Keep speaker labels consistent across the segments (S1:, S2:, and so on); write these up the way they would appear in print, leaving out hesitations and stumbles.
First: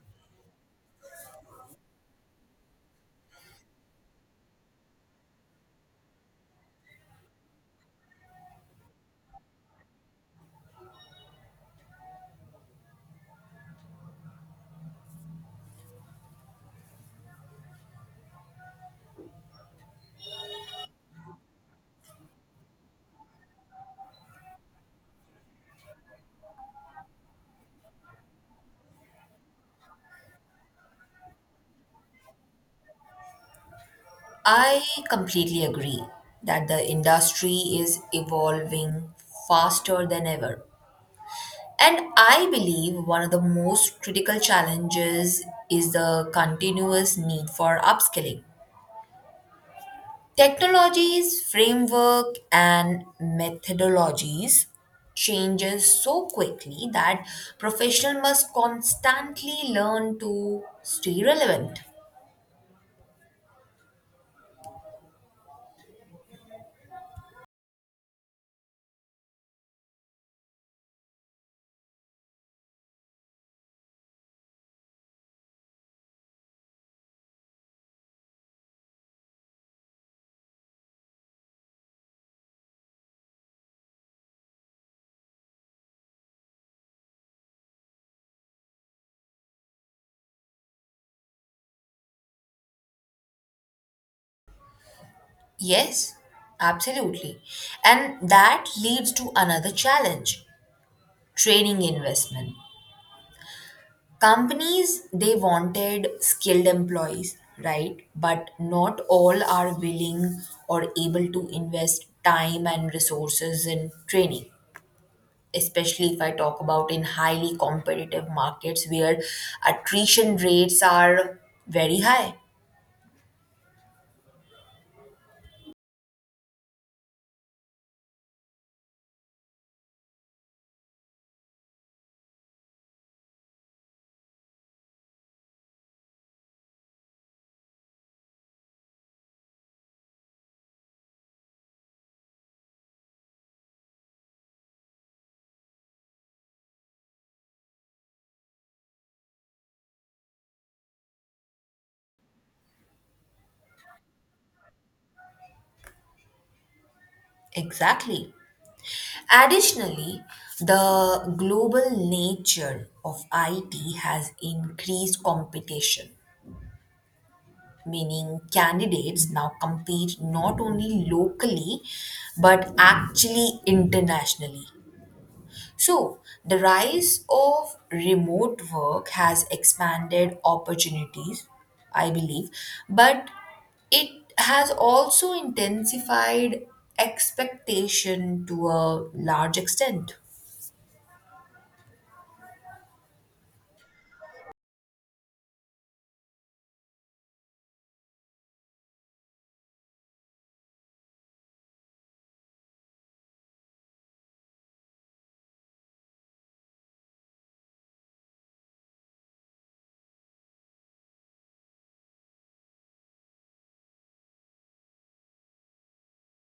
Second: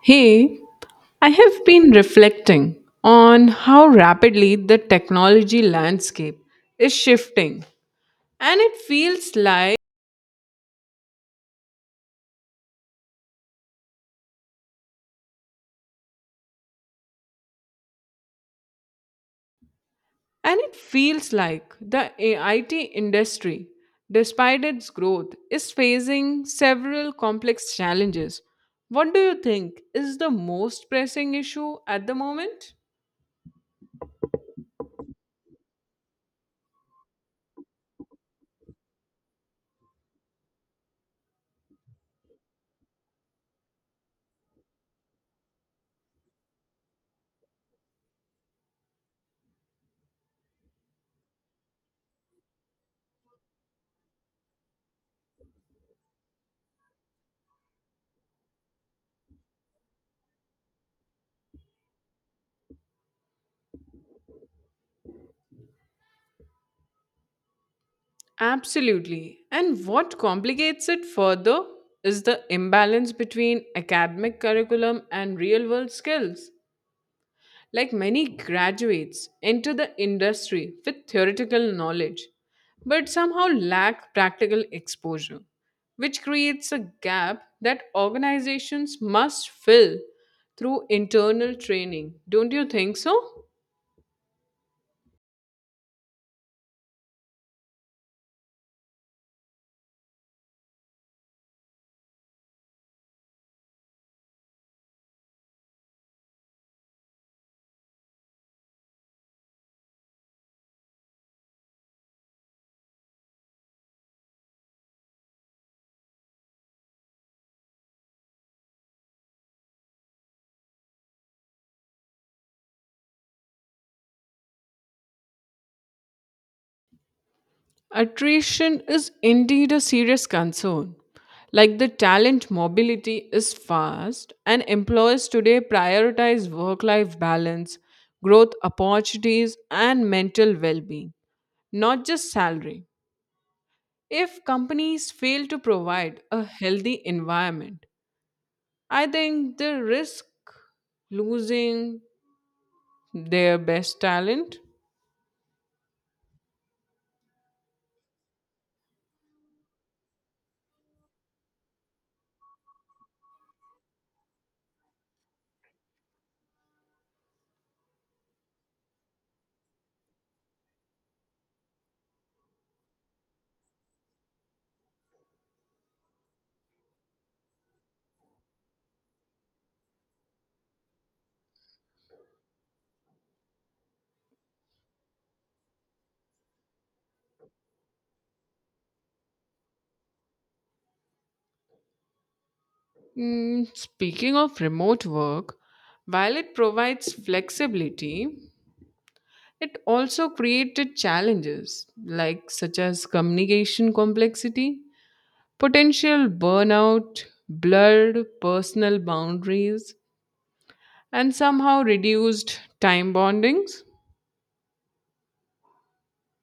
S1: Hey, I have been reflecting on how rapidly the technology landscape is shifting, and it feels like and it feels like the IT industry, despite its growth, is facing several complex challenges. What do you think is the most pressing issue at the moment?
S2: I completely agree that the industry is evolving faster than ever. And I believe one of the most critical challenges is the continuous need for upskilling. Technologies, framework, and methodologies changes so quickly that professionals must constantly learn to stay relevant.
S1: Absolutely. And what complicates it further is the imbalance between academic curriculum and real world skills. Like, many graduates enter the industry with theoretical knowledge, but somehow lack practical exposure, which creates a gap that organizations must fill through internal training. Don't you think so?
S2: Yes, absolutely. And that leads to another challenge training investment. Companies, they wanted skilled employees, right? But not all are willing or able to invest time and resources in training, especially if I talk about in highly competitive markets where attrition rates are very high.
S1: Attrition is indeed a serious concern. Like, the talent mobility is fast, and employers today prioritize work life balance, growth opportunities, and mental well being, not just salary. If companies fail to provide a healthy environment, I think they risk losing their best talent.
S2: Exactly. Additionally, the global nature of IT has increased competition, meaning candidates now compete not only locally but actually internationally. So, the rise of remote work has expanded opportunities, I believe, but it has also intensified expectation to a large extent,
S1: Mm, speaking of remote work, while it provides flexibility, it also created challenges like such as communication complexity, potential burnout, blurred personal boundaries, and somehow reduced time bondings.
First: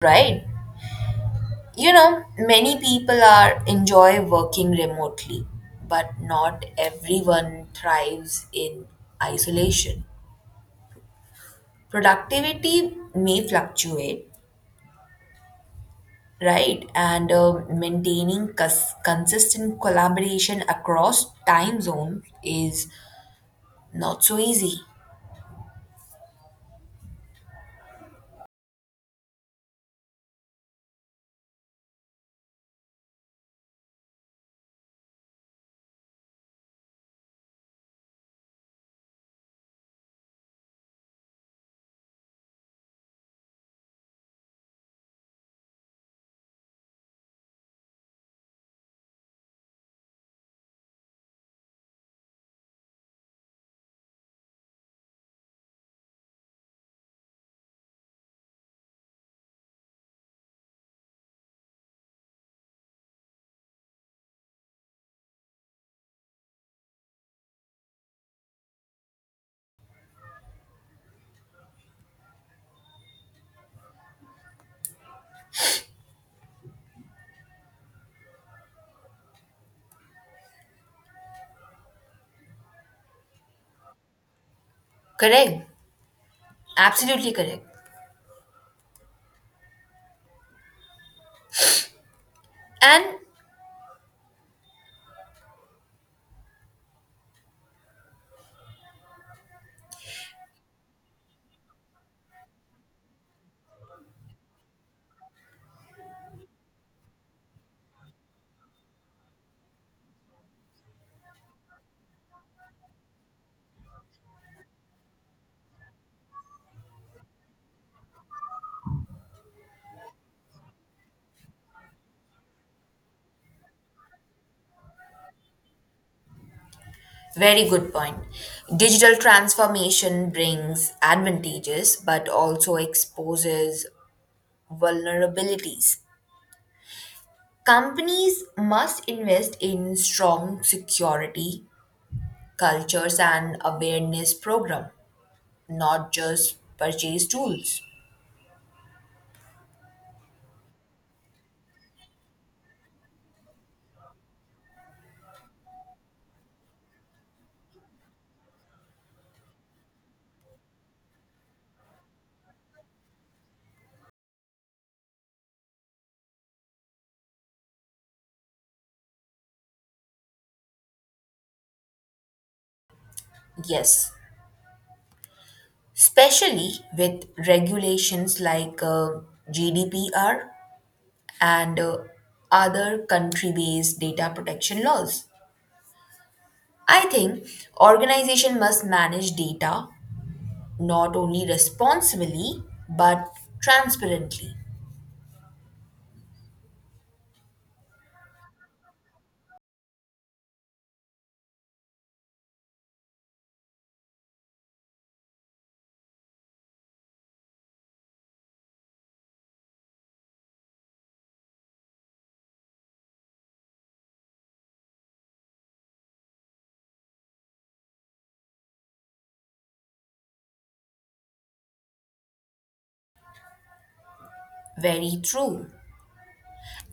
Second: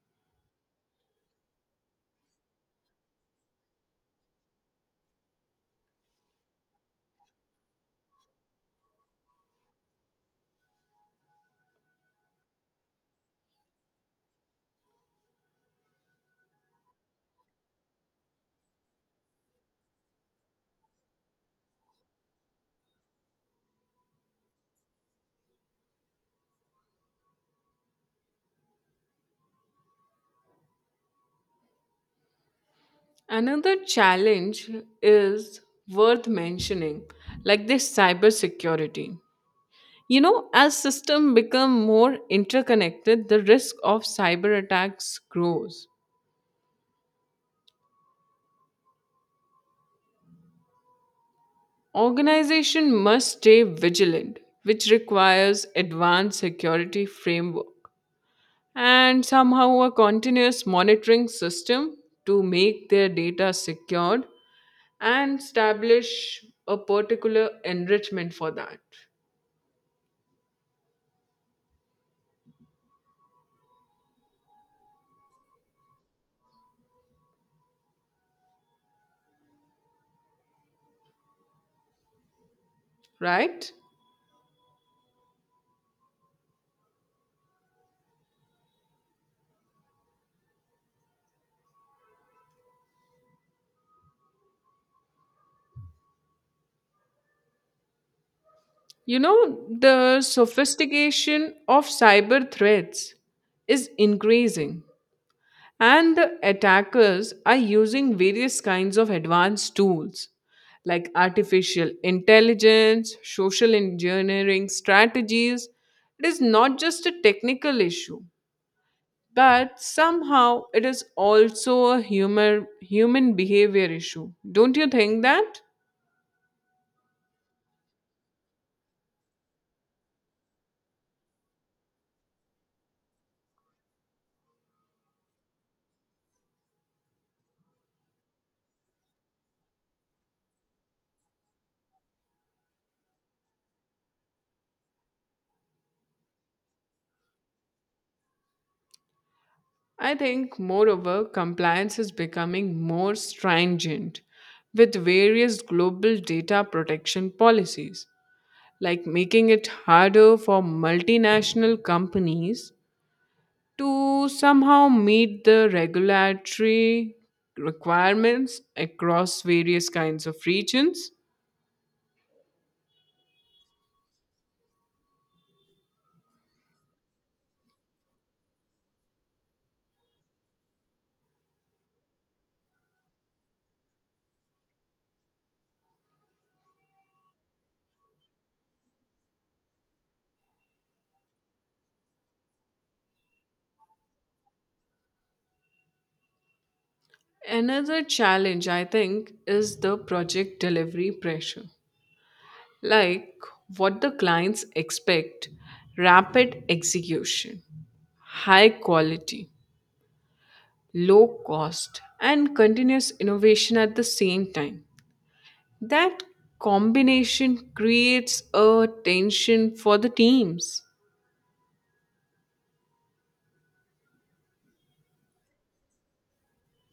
S2: right? You know, many people are enjoy working remotely, but not everyone thrives in isolation. Productivity may fluctuate, right? And maintaining consistent collaboration across time zones is not so easy.
S1: Another challenge is worth mentioning, like this cybersecurity. You know, as systems become more interconnected, the risk of cyber attacks grows. Organization must stay vigilant, which requires advanced security framework and somehow a continuous monitoring system to make their data secured and establish a particular enrichment for that, right?
S2: Correct. Absolutely correct. And
S1: You know, the sophistication of cyber threats is increasing. And the attackers are using various kinds of advanced tools like artificial intelligence, social engineering strategies. It is not just a technical issue, but somehow it is also a human behavior issue. Don't you think that?
S2: very good point. Digital transformation brings advantages but also exposes vulnerabilities. Companies must invest in strong security cultures and awareness program, not just purchase tools.
S1: I think, moreover, compliance is becoming more stringent with various global data protection policies, like making it harder for multinational companies to somehow meet the regulatory requirements across various kinds of regions.
S2: Yes, especially with regulations like GDPR and other country-based data protection laws. I think organization must manage data not only responsibly but transparently.
S1: Another challenge, I think, is the project delivery pressure. Like, what the clients expect: rapid execution, high quality, low cost, and continuous innovation at the same time. That combination creates a tension for the teams.
S2: Very true.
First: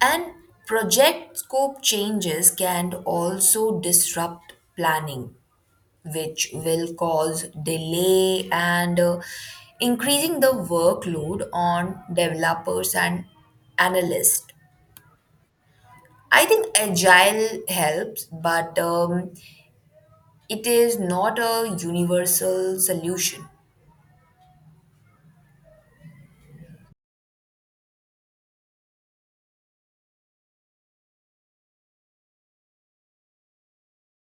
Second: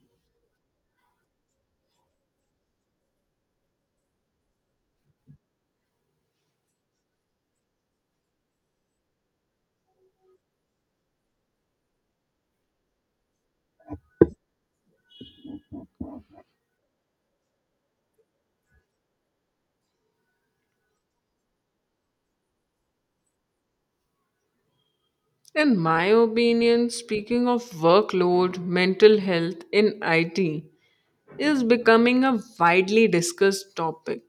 S2: And project scope changes can also disrupt planning, which will cause delay and increasing the workload on developers and analysts. I think agile helps, but it is not a universal solution.
S1: In my opinion, speaking of workload, mental health in IT is becoming a widely discussed topic.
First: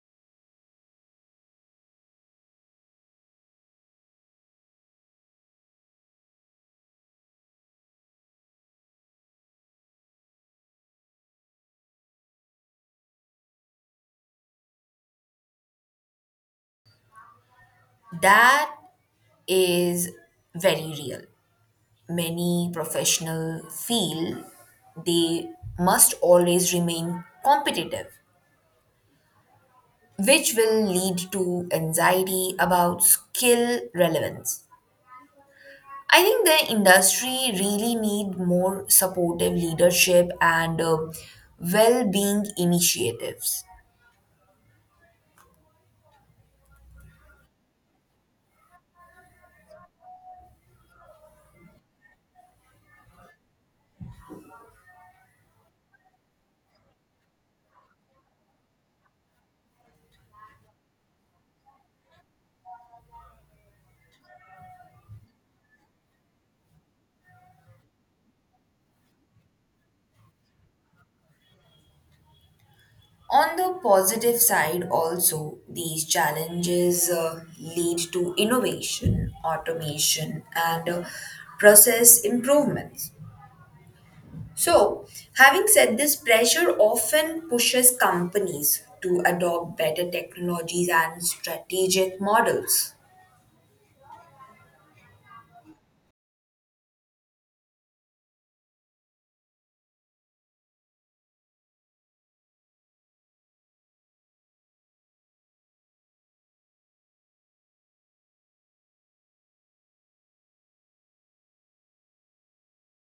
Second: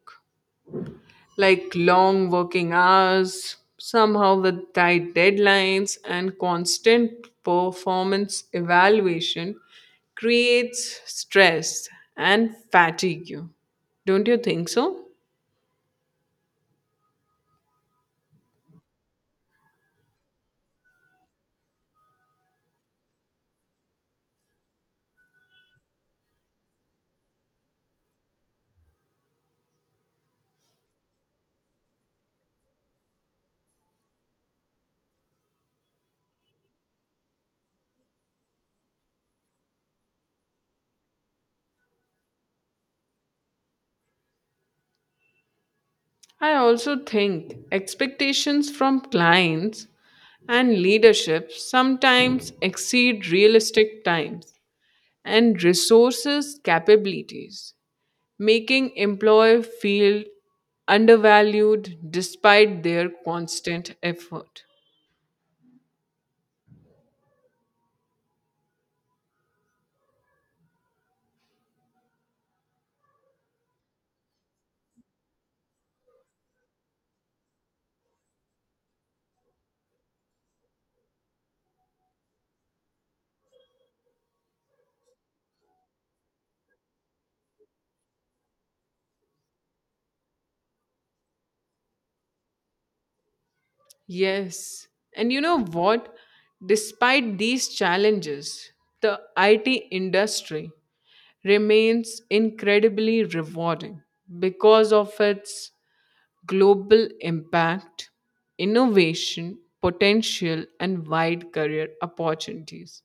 S1: Like, long working hours, somehow with tight deadlines, and constant performance evaluation creates stress and fatigue. Don't you think so?
S2: That is very real. Many professionals feel they must always remain competitive, which will lead to anxiety about skill relevance. I think the industry really need more supportive leadership and well-being initiatives.
S1: I also think expectations from clients and leadership sometimes exceed realistic times and resources capabilities, making employer feel undervalued despite their constant effort.
S2: On the positive side, also, these challenges lead to innovation, automation, and process improvements. So, having said this, pressure often pushes companies to adopt better technologies and strategic models.
S1: Yes. And you know what? Despite these challenges, the IT industry remains incredibly rewarding because of its global impact, innovation potential, and wide career opportunities.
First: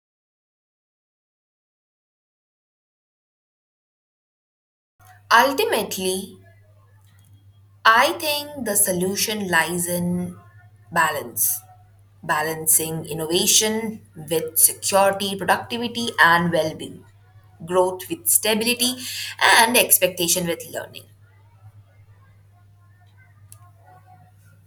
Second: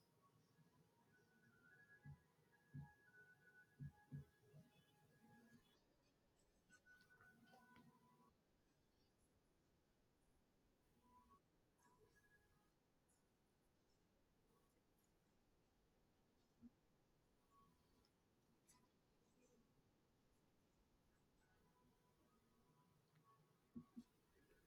S2: Ultimately, I think the solution lies in balance, balancing innovation with security, productivity, and well being, growth with stability, and expectation with learning.